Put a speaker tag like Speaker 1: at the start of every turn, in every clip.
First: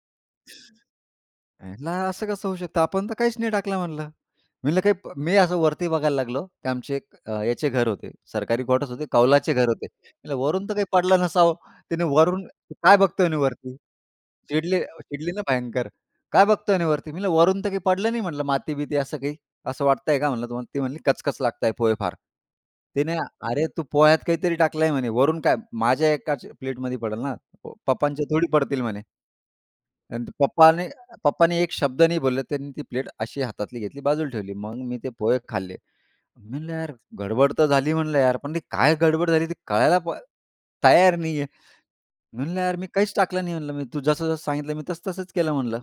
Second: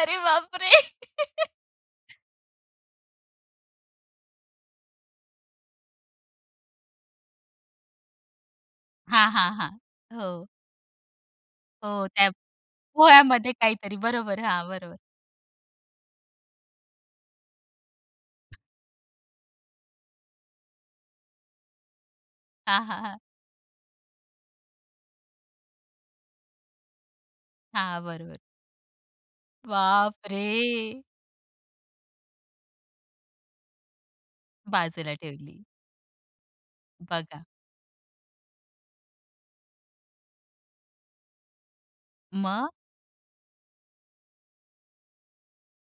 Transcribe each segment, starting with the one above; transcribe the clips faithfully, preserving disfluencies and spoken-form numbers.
Speaker 1: अरे बाप रे!
Speaker 2: [unintelligible] असं कसं होऊ शकतं? आपण तर काहीच नाही टाकलं म्हणलं. मी म्हंटलं मी असं वरती बघायला लागलो की आमचे एक अ, ह्याचे घर होते. सरकारी कॉटर्स होते
Speaker 1: हां, हां,
Speaker 2: कौलाचे घर
Speaker 1: हां.
Speaker 2: होते. म्हणल
Speaker 1: हो.
Speaker 2: वरून तर काही पडलं नसावं. तिने
Speaker 1: हो, त्या
Speaker 2: वरून म्हणे, "काय बघतोय म्हणे
Speaker 1: पोह्यांमध्ये
Speaker 2: वरती."
Speaker 1: काहीतरी बरोबर. हां,
Speaker 2: चिडली
Speaker 1: बरोबर.
Speaker 2: चिडली ना भयंकर. "काय बघतोय आणि वरती." मी म्हणलं, "वरून तर काही पडलं नाही म्हंटलं माती-बिती असं काही. असं वाटतंय का म्हणलं तुम्हाला?" ती म्हणली, "कचकच लागता आहेत पोहे फार."
Speaker 1: हां, हां,
Speaker 2: तिने
Speaker 1: हां.
Speaker 2: "अरे तू पोह्यात काहीतरी टाकलंय" म्हणे "वरून काय? माझ्या एकाच्या प्लेटमध्ये पडेल ना?
Speaker 1: हां,
Speaker 2: पप्पांच्या
Speaker 1: बरोबर.
Speaker 2: थोडी पडतील" म्हणे. आणि तर पप्पानी
Speaker 1: बापरे!
Speaker 2: पप्पानी एक शब्द नाही बोलले, त्यांनी ती प्लेट अशी हातातली घेतली बाजूला ठेवली. मग मी ते
Speaker 1: बाजूला
Speaker 2: पोहे
Speaker 1: ठेवली.
Speaker 2: खाल्ले. मी म्हणल यार
Speaker 1: बघा.
Speaker 2: गडबड तर झाली म्हणलं यार. पण ती काय गडबड झाली ते कळायला पण तयार नाही आहे. मी म्हणलं,
Speaker 1: मग?
Speaker 2: "यार मी काहीच टाकलं नाही म्हंटलं मी तू जसं-जसं सांगितलं मी तसं तसंच केलं म्हणलं.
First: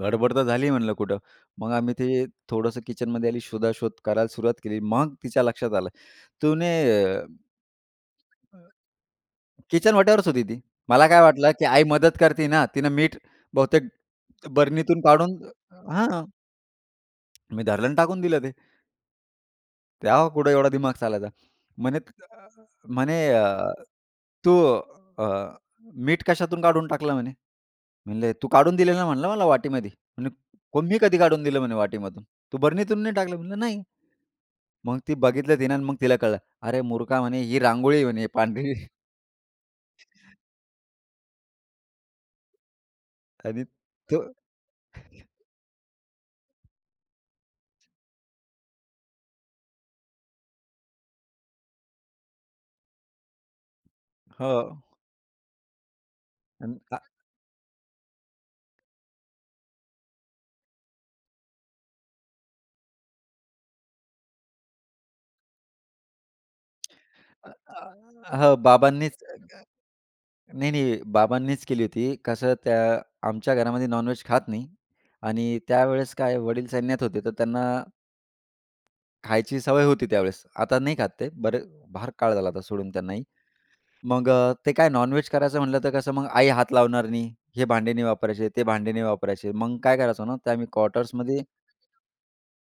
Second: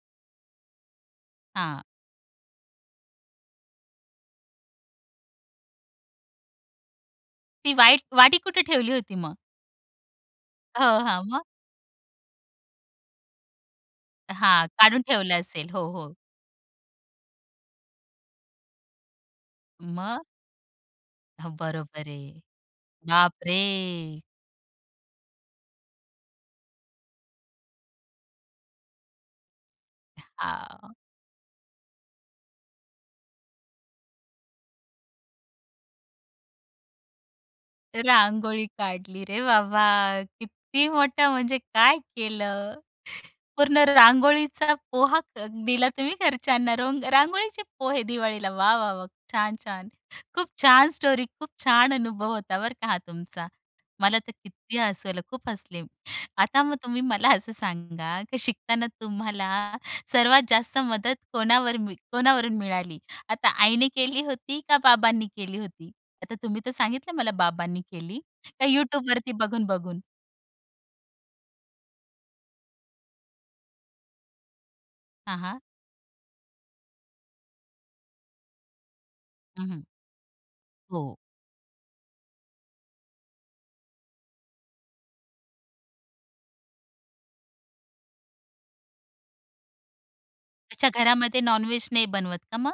Speaker 2: गडबड तर झाली म्हणलं कुठं." मग
Speaker 1: हां.
Speaker 2: आम्ही ते थोडंसं किचनमध्ये आली शोधाशोध करायला सुरुवात केली. मग तिच्या लक्षात आलं. ती म्हणे, अ
Speaker 1: ती वाईट वाटी कुठे ठेवली होती मग?
Speaker 2: किचन वट्यावरच होती ती.
Speaker 1: हो,
Speaker 2: मला
Speaker 1: हां,
Speaker 2: काय
Speaker 1: मग?
Speaker 2: वाटलं की आई मदत करती ना, तिनं मीठ बहुतेक
Speaker 1: हां,
Speaker 2: बर्नीतून
Speaker 1: काढून
Speaker 2: काढून
Speaker 1: ठेवलं असेल. हो, हो.
Speaker 2: हां. मी धरलं नी टाकून दिलं ते.
Speaker 1: मग?
Speaker 2: तेव्हा कुठे एवढा दिमाग चालायचा.
Speaker 1: हो,
Speaker 2: म्हणे
Speaker 1: बरोबर आहे.
Speaker 2: अ म्हणे, अ,
Speaker 1: बापरे!
Speaker 2: "तू अ, मीठ कशातून काढून टाकल" म्हणे. म्हणले, "तू काढून दिलेला म्हणलं मला वाटीमध्ये." म्हंटली,
Speaker 1: हां.
Speaker 2: "मी कधी काढून दिलं म्हणे वाटीमधून तू बरणीतून नाही टाकलं?" म्हणलं, "नाही." मग ती बघितलं आणि मग तिला कळलं. "अरे मूर्खा म्हणे ही रांगोळी आहे म्हणे
Speaker 1: रांगोळी
Speaker 2: पांढरी."
Speaker 1: काढली रे बाबा! किती मोठा! म्हणजे काय केलं?
Speaker 2: आणि
Speaker 1: पूर्ण
Speaker 2: तो
Speaker 1: रांगोळीचा पोहा क दिला तुम्ही घरच्यांना. रोंग रांगोळीचे पोहे दिवाळीला वा! वा! वा! छान! छान! खूप छान! स्टोरी खूप छान अनुभव होता बरं का हा तुमचा. मला तर
Speaker 2: हो.
Speaker 1: किती हसवलं, खूप हसले. आता मग
Speaker 2: आणि हां.
Speaker 1: तुम्ही मला असं सांगा, की शिकताना तुम्हाला सर्वात जास्त मदत कोणावर मी कोणावरून मिळाली? आता आईने केली होती का बाबांनी केली होती? आता तुम्ही तर सांगितलं मला, बाबांनी केली
Speaker 2: [unintelligible] हां,
Speaker 1: का
Speaker 2: बाबांनीच,
Speaker 1: YouTubeवरती बघून-बघून?
Speaker 2: नाही-नाही बाबांनीच केली होती. कसं त्या आमच्या घरामध्ये नॉनव्हेज खात नाही
Speaker 1: हां,
Speaker 2: आणि
Speaker 1: हां.
Speaker 2: त्यावेळेस काय वडील सैन्यात होते, तर त्यांना खायची
Speaker 1: हं,
Speaker 2: सवय
Speaker 1: हं.
Speaker 2: होती त्यावेळेस आता नाही खात
Speaker 1: हो.
Speaker 2: ते. बरे भार काळ झाला आता सोडून त्यांनाही. मग ते काय नॉनव्हेज करायचं म्हटलं तर कसं मग आई हात लावणार नाही. हे भांडे नाही वापरायचे ते भांडे नाही वापरायचे. मग काय करायचं ना, ते आम्ही
Speaker 1: अच्छा,
Speaker 2: क्वाटर्समध्ये
Speaker 1: घरामध्ये नॉनव्हेज नाही बनवत का मग?